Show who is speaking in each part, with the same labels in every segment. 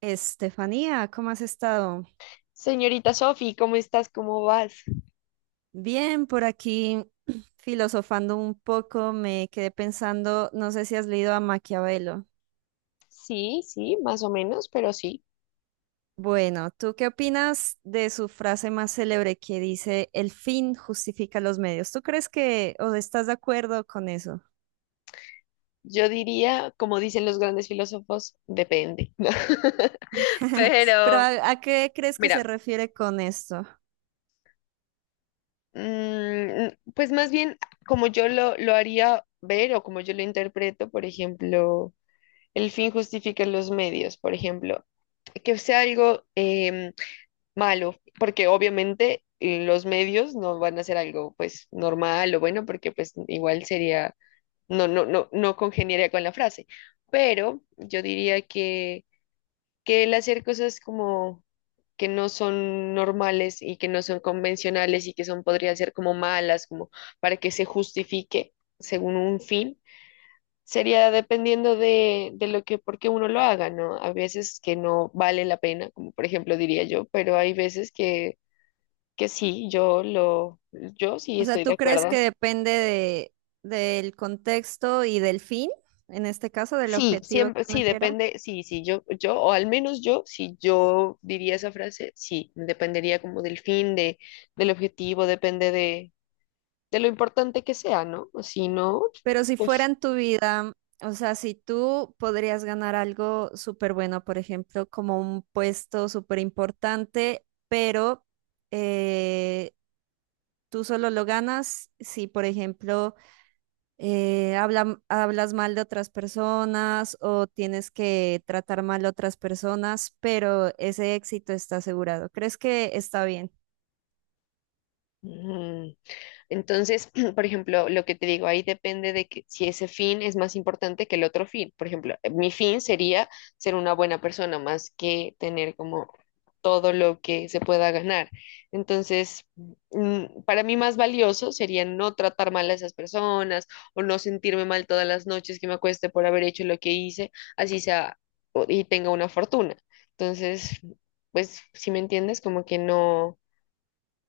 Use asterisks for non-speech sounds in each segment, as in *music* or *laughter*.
Speaker 1: Estefanía, ¿cómo has estado?
Speaker 2: Señorita Sofi, ¿cómo estás? ¿Cómo vas?
Speaker 1: Bien, por aquí *clears throat* filosofando un poco, me quedé pensando, no sé si has leído a Maquiavelo.
Speaker 2: Sí, más o menos, pero sí.
Speaker 1: Bueno, ¿tú qué opinas de su frase más célebre que dice, el fin justifica los medios? ¿Tú crees que o estás de acuerdo con eso?
Speaker 2: Yo diría, como dicen los grandes filósofos, depende. ¿No? *laughs*
Speaker 1: *laughs* Pero
Speaker 2: Pero,
Speaker 1: ¿a qué crees que se
Speaker 2: mira,
Speaker 1: refiere con esto?
Speaker 2: mm, pues más bien como yo lo haría ver o como yo lo interpreto, por ejemplo, el fin justifica los medios, por ejemplo, que sea algo malo, porque obviamente los medios no van a ser algo pues normal o bueno, porque pues igual sería no, no, no, no congeniaría con la frase, pero yo diría que el hacer cosas como que no son normales y que no son convencionales y que son, podrían ser como malas, como para que se justifique según un fin, sería dependiendo de lo que, por qué uno lo haga, ¿no? A veces que no vale la pena, como por ejemplo diría yo, pero hay veces que sí, yo sí
Speaker 1: O sea,
Speaker 2: estoy de
Speaker 1: ¿tú crees que
Speaker 2: acuerdo.
Speaker 1: depende del contexto y del fin, en este caso, del
Speaker 2: Sí,
Speaker 1: objetivo
Speaker 2: siempre,
Speaker 1: que
Speaker 2: sí,
Speaker 1: uno quiera?
Speaker 2: depende, sí, sí, yo, o al menos yo, si yo diría esa frase, sí, dependería como del fin, de, del objetivo, depende de lo importante que sea, ¿no? Si no,
Speaker 1: Pero si fuera
Speaker 2: pues,
Speaker 1: en tu vida, o sea, si tú podrías ganar algo súper bueno, por ejemplo, como un puesto súper importante, pero eh, tú solo lo ganas si, por ejemplo, hablas mal de otras personas o tienes que tratar mal a otras personas, pero ese éxito está asegurado. ¿Crees que está bien?
Speaker 2: mm. Entonces, *clears throat* por ejemplo, lo que te digo, ahí depende de que si ese fin es más importante que el otro fin. Por ejemplo, mi fin sería ser una buena persona más que tener como todo lo que se pueda ganar. Entonces, para mí más valioso sería no tratar mal a esas personas o no sentirme mal todas las noches que me acueste por haber hecho lo que hice, así sea y tenga una fortuna. Entonces, pues si me entiendes, como que no,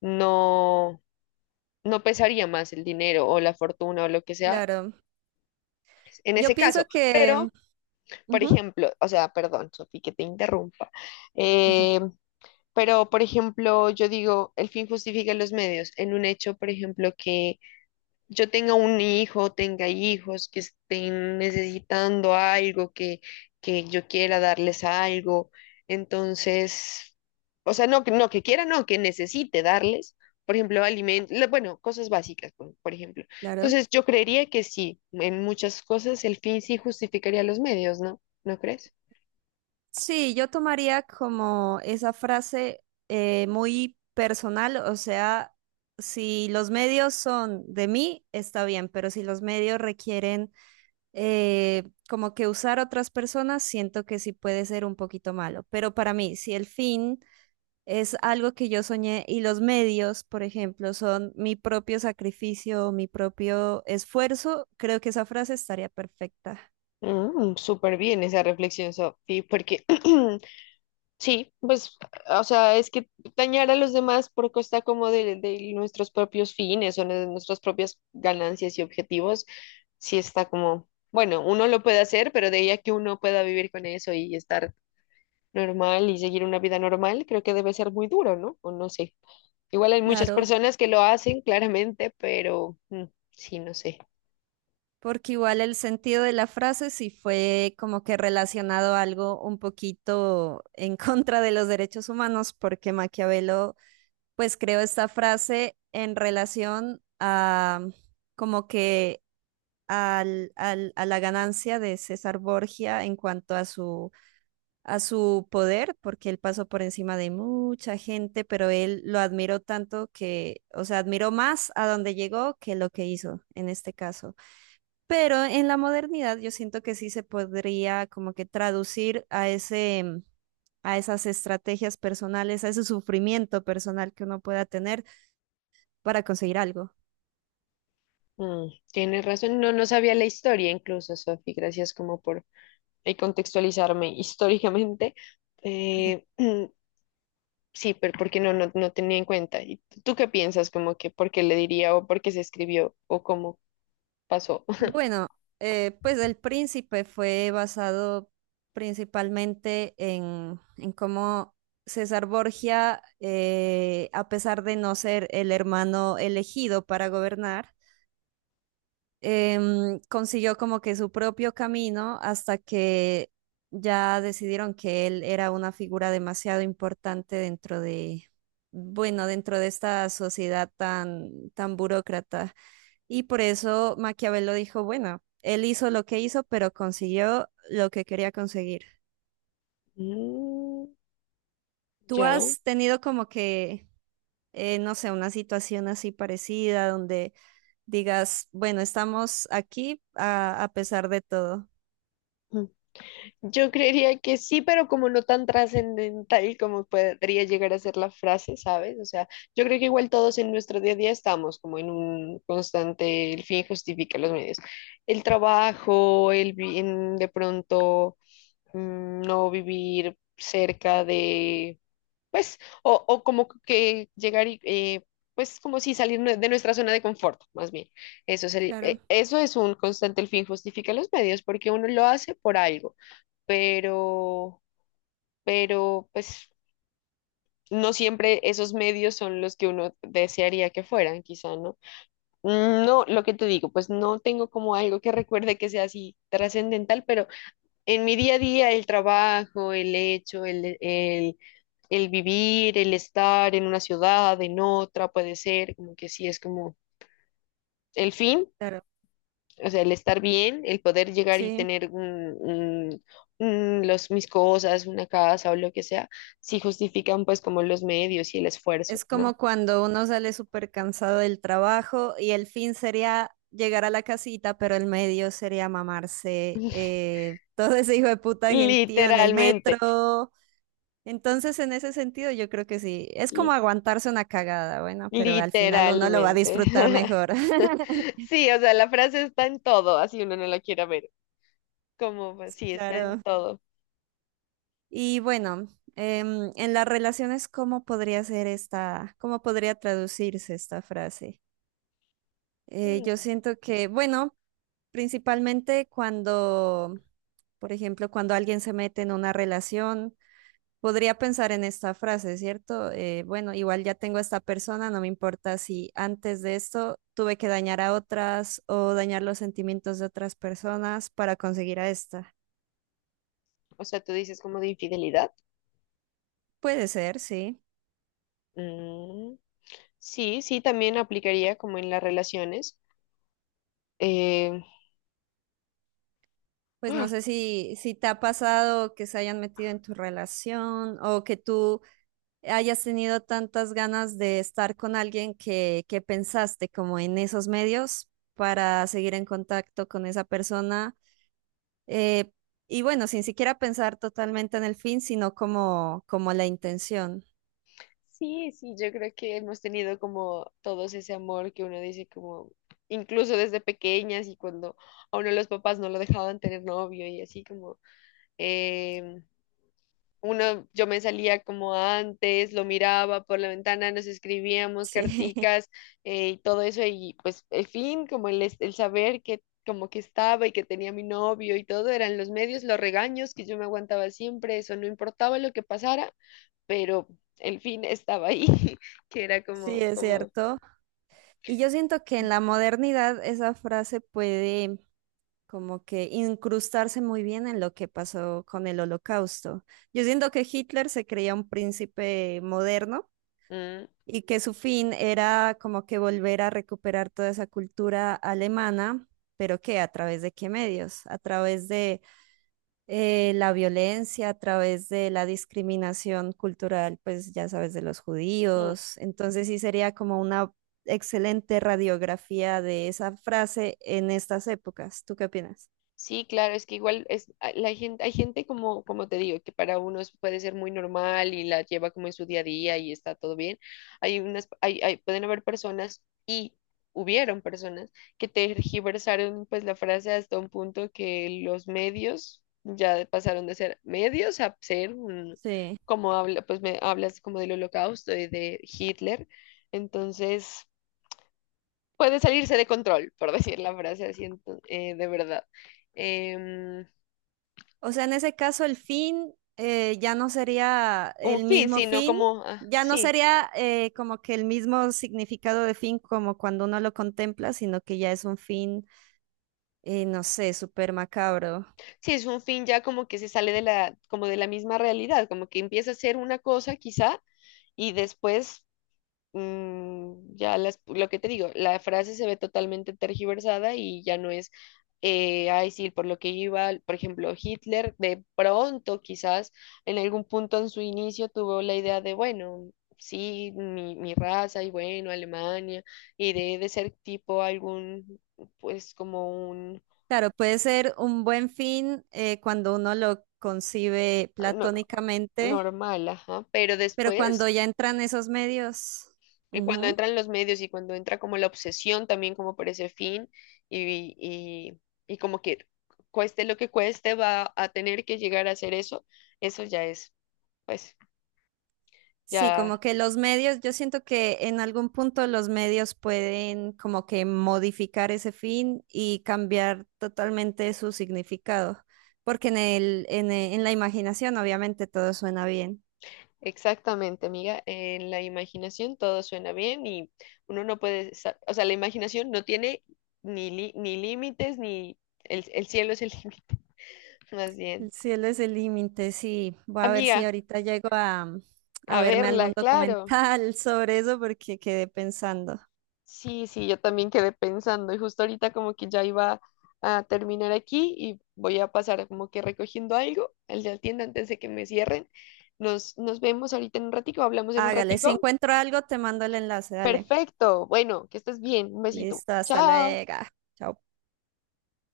Speaker 2: no, no pesaría más el dinero o la fortuna o lo que sea
Speaker 1: Claro.
Speaker 2: en
Speaker 1: Yo
Speaker 2: ese
Speaker 1: pienso
Speaker 2: caso.
Speaker 1: que,
Speaker 2: Pero, por
Speaker 1: ujú,
Speaker 2: ejemplo, o sea, perdón, Sofi, que te interrumpa.
Speaker 1: ujú,
Speaker 2: Eh, Pero, por ejemplo, yo digo, el fin justifica los medios. En un hecho, por ejemplo, que yo tenga un hijo, tenga hijos que estén necesitando algo, que yo quiera darles algo. Entonces, o sea, no, no que quiera, no, que necesite darles, por ejemplo, alimentos, bueno, cosas básicas, por ejemplo.
Speaker 1: claro.
Speaker 2: Entonces, yo creería que sí, en muchas cosas el fin sí justificaría los medios, ¿no? ¿No crees?
Speaker 1: Sí, yo tomaría como esa frase muy personal, o sea, si los medios son de mí, está bien, pero si los medios requieren eh, como que usar otras personas, siento que sí puede ser un poquito malo. Pero para mí, si el fin es algo que yo soñé y los medios, por ejemplo, son mi propio sacrificio, mi propio esfuerzo, creo que esa frase estaría perfecta.
Speaker 2: Mm, súper bien esa reflexión, Sofi, porque *clears throat* sí, pues, o sea, es que dañar a los demás por costa como de nuestros propios fines o de nuestras propias ganancias y objetivos, sí está como, bueno, uno lo puede hacer, pero de ahí a que uno pueda vivir con eso y estar normal y seguir una vida normal, creo que debe ser muy duro, ¿no? O no sé. Igual hay muchas
Speaker 1: Claro.
Speaker 2: personas que lo hacen, claramente, pero sí, no sé.
Speaker 1: Porque igual el sentido de la frase sí fue como que relacionado a algo un poquito *laughs* en contra de los derechos humanos, porque Maquiavelo pues creó esta frase en relación a como que a la ganancia de César Borgia en cuanto a a su poder, porque él pasó por encima de mucha gente, pero él lo admiró tanto que, o sea, admiró más a donde llegó que lo que hizo en este caso. Pero en la modernidad yo siento que sí se podría como que traducir a ese, a esas estrategias personales, a ese sufrimiento personal que uno pueda tener para conseguir algo.
Speaker 2: Mm, tienes razón, no, no sabía la historia incluso, Sofi, gracias como por y contextualizarme históricamente, eh, *clears throat* sí, pero porque no, no, no tenía en cuenta. ¿Y tú qué piensas? Como que por qué le diría o por qué se escribió o cómo pasó. *laughs*
Speaker 1: Bueno, pues El Príncipe fue basado principalmente en cómo César Borgia, a pesar de no ser el hermano elegido para gobernar, consiguió como que su propio camino hasta que ya decidieron que él era una figura demasiado importante dentro de, bueno, dentro de esta sociedad tan, tan burócrata. Y por eso Maquiavelo dijo, bueno, él hizo lo que hizo, pero consiguió lo que quería conseguir.
Speaker 2: Mm,
Speaker 1: ¿Tú
Speaker 2: ya.
Speaker 1: has tenido como que, no sé, una situación así parecida donde digas, bueno, estamos aquí a pesar de todo?
Speaker 2: Mm. Yo creería que sí, pero como no tan trascendental como podría llegar a ser la frase, ¿sabes? O sea, yo creo que igual todos en nuestro día a día estamos como en un constante, el fin justifica los medios. El trabajo, el bien, de pronto no vivir cerca de, pues, o como que llegar y, pues, como si salir de nuestra zona de confort, más bien.
Speaker 1: Claro,
Speaker 2: Eso es un constante, el fin justifica los medios, porque uno lo hace por algo, pero, pero, pues, no siempre esos medios son los que uno desearía que fueran, quizá, ¿no? Mm, no, lo que te digo, pues no tengo como algo que recuerde que sea así trascendental, pero en mi día a día, el trabajo, el hecho, el vivir, el estar en una ciudad, en otra, puede ser, como que sí, es como el fin,
Speaker 1: claro.
Speaker 2: o sea, el estar bien, el poder llegar y
Speaker 1: Sí,
Speaker 2: tener los, mis cosas, una casa o lo que sea, sí justifican pues como los medios y el esfuerzo,
Speaker 1: es
Speaker 2: ¿no?
Speaker 1: como cuando uno sale súper cansado del trabajo y el fin sería llegar a la casita, pero el medio sería mamarse *laughs* todo ese hijo de puta gentío en el
Speaker 2: Literalmente.
Speaker 1: metro. Entonces, en ese sentido, yo creo que sí, es como aguantarse una cagada, bueno, pero al final uno lo va a
Speaker 2: Literalmente.
Speaker 1: disfrutar mejor.
Speaker 2: *laughs*
Speaker 1: *laughs*
Speaker 2: Sí, o sea, la frase está en todo, así uno no la quiera ver. Como, pues, sí, está en
Speaker 1: Claro.
Speaker 2: todo.
Speaker 1: Y bueno, en las relaciones, ¿cómo podría ser esta, cómo podría traducirse esta frase? Yo
Speaker 2: Mm.
Speaker 1: siento que, bueno, principalmente cuando, por ejemplo, cuando alguien se mete en una relación, podría pensar en esta frase, ¿cierto? Bueno, igual ya tengo a esta persona, no me importa si antes de esto tuve que dañar a otras o dañar los sentimientos de otras personas para conseguir a esta.
Speaker 2: O sea, tú dices como de infidelidad.
Speaker 1: Puede ser, sí.
Speaker 2: Mm, sí, sí, también aplicaría como en las relaciones. Eh,
Speaker 1: Pues no
Speaker 2: ah,
Speaker 1: sé si te ha pasado que se hayan metido en tu relación o que tú hayas tenido tantas ganas de estar con alguien que pensaste como en esos medios para seguir en contacto con esa persona. eh, y bueno, sin siquiera pensar totalmente en el fin, sino como, como la intención.
Speaker 2: sí, sí, yo creo que hemos tenido como todos ese amor que uno dice como, incluso desde pequeñas y cuando a uno los papás no lo dejaban tener novio y así como, em, uno, yo me salía como antes, lo miraba por la ventana, nos escribíamos
Speaker 1: Sí,
Speaker 2: carticas y todo eso, y pues el fin, como el saber que como que estaba y que tenía mi novio y todo, eran los medios, los regaños que yo me aguantaba siempre, eso no importaba lo que pasara, pero el fin estaba ahí, *laughs* que era
Speaker 1: *laughs* sí, es cierto. Y yo siento que en la modernidad esa frase puede como que incrustarse muy bien en lo que pasó con el Holocausto. Yo siento que Hitler se creía un príncipe moderno
Speaker 2: mm,
Speaker 1: y que su fin era como que volver a recuperar toda esa cultura alemana, pero qué, a través de qué medios, a través de la violencia, a través de la discriminación cultural, pues ya sabes, de los
Speaker 2: mm.
Speaker 1: judíos. Entonces sí sería como una excelente radiografía de esa frase en estas épocas. ¿Tú qué opinas?
Speaker 2: Sí, claro, es que igual es la gente, hay gente como, como te digo, que para unos puede ser muy normal y la lleva como en su día a día y está todo bien. Hay unas, pueden haber personas y hubieron personas que tergiversaron pues la frase hasta un punto que los medios ya pasaron de ser medios a ser
Speaker 1: Sí.
Speaker 2: como habla, pues me hablas como del Holocausto y de Hitler. Entonces, puede salirse de control, por *laughs* decir la frase así, de verdad. Em,
Speaker 1: O sea, en ese caso el fin ya no sería
Speaker 2: un
Speaker 1: el
Speaker 2: fin,
Speaker 1: mismo
Speaker 2: sino
Speaker 1: fin,
Speaker 2: como, ah,
Speaker 1: ya no
Speaker 2: sí,
Speaker 1: sería como que el mismo significado de fin como cuando uno lo contempla, sino que ya es un fin, no sé, súper macabro.
Speaker 2: sí, es un fin ya como que se sale de la, como de la misma realidad, como que empieza a ser una cosa quizá y después ya lo que te digo, la frase se ve totalmente tergiversada y ya no es, ay, sí, por lo que iba, por ejemplo, Hitler de pronto quizás en algún punto en su inicio tuvo la idea de, bueno, sí, mi raza y bueno, Alemania, y de ser tipo algún, pues como
Speaker 1: Claro, puede ser un buen fin cuando uno lo concibe
Speaker 2: eh, no-
Speaker 1: platónicamente,
Speaker 2: normal, ajá, pero
Speaker 1: pero cuando
Speaker 2: después,
Speaker 1: ya entran esos medios.
Speaker 2: cuando entran los medios y cuando entra como la obsesión también como por ese fin y, y, y como que cueste lo que cueste va a tener que llegar a hacer eso, eso ya es, pues
Speaker 1: Sí,
Speaker 2: ya
Speaker 1: como que los medios, yo siento que en algún punto los medios pueden como que modificar ese fin y cambiar totalmente su significado, porque en el, en la imaginación obviamente todo suena bien.
Speaker 2: exactamente, amiga, en la imaginación todo suena bien y uno no puede, o sea, la imaginación no tiene ni límites ni el cielo es el *laughs* límite, más bien.
Speaker 1: El cielo es el límite, sí. Voy a ver si
Speaker 2: Amiga,
Speaker 1: ahorita llego a
Speaker 2: a
Speaker 1: verme algún
Speaker 2: verla, claro.
Speaker 1: documental *laughs* sobre eso porque quedé pensando.
Speaker 2: Sí, sí, yo también quedé pensando y justo ahorita como que ya iba a terminar aquí y voy a pasar como que recogiendo algo al de la tienda antes de que me cierren. Nos vemos ahorita en un ratico, hablamos en un
Speaker 1: Hágale, si
Speaker 2: ratico.
Speaker 1: encuentro algo, te mando el enlace, dale.
Speaker 2: Perfecto, bueno, que estés bien, un besito.
Speaker 1: Listo, hasta
Speaker 2: Chao.
Speaker 1: luego. Chao.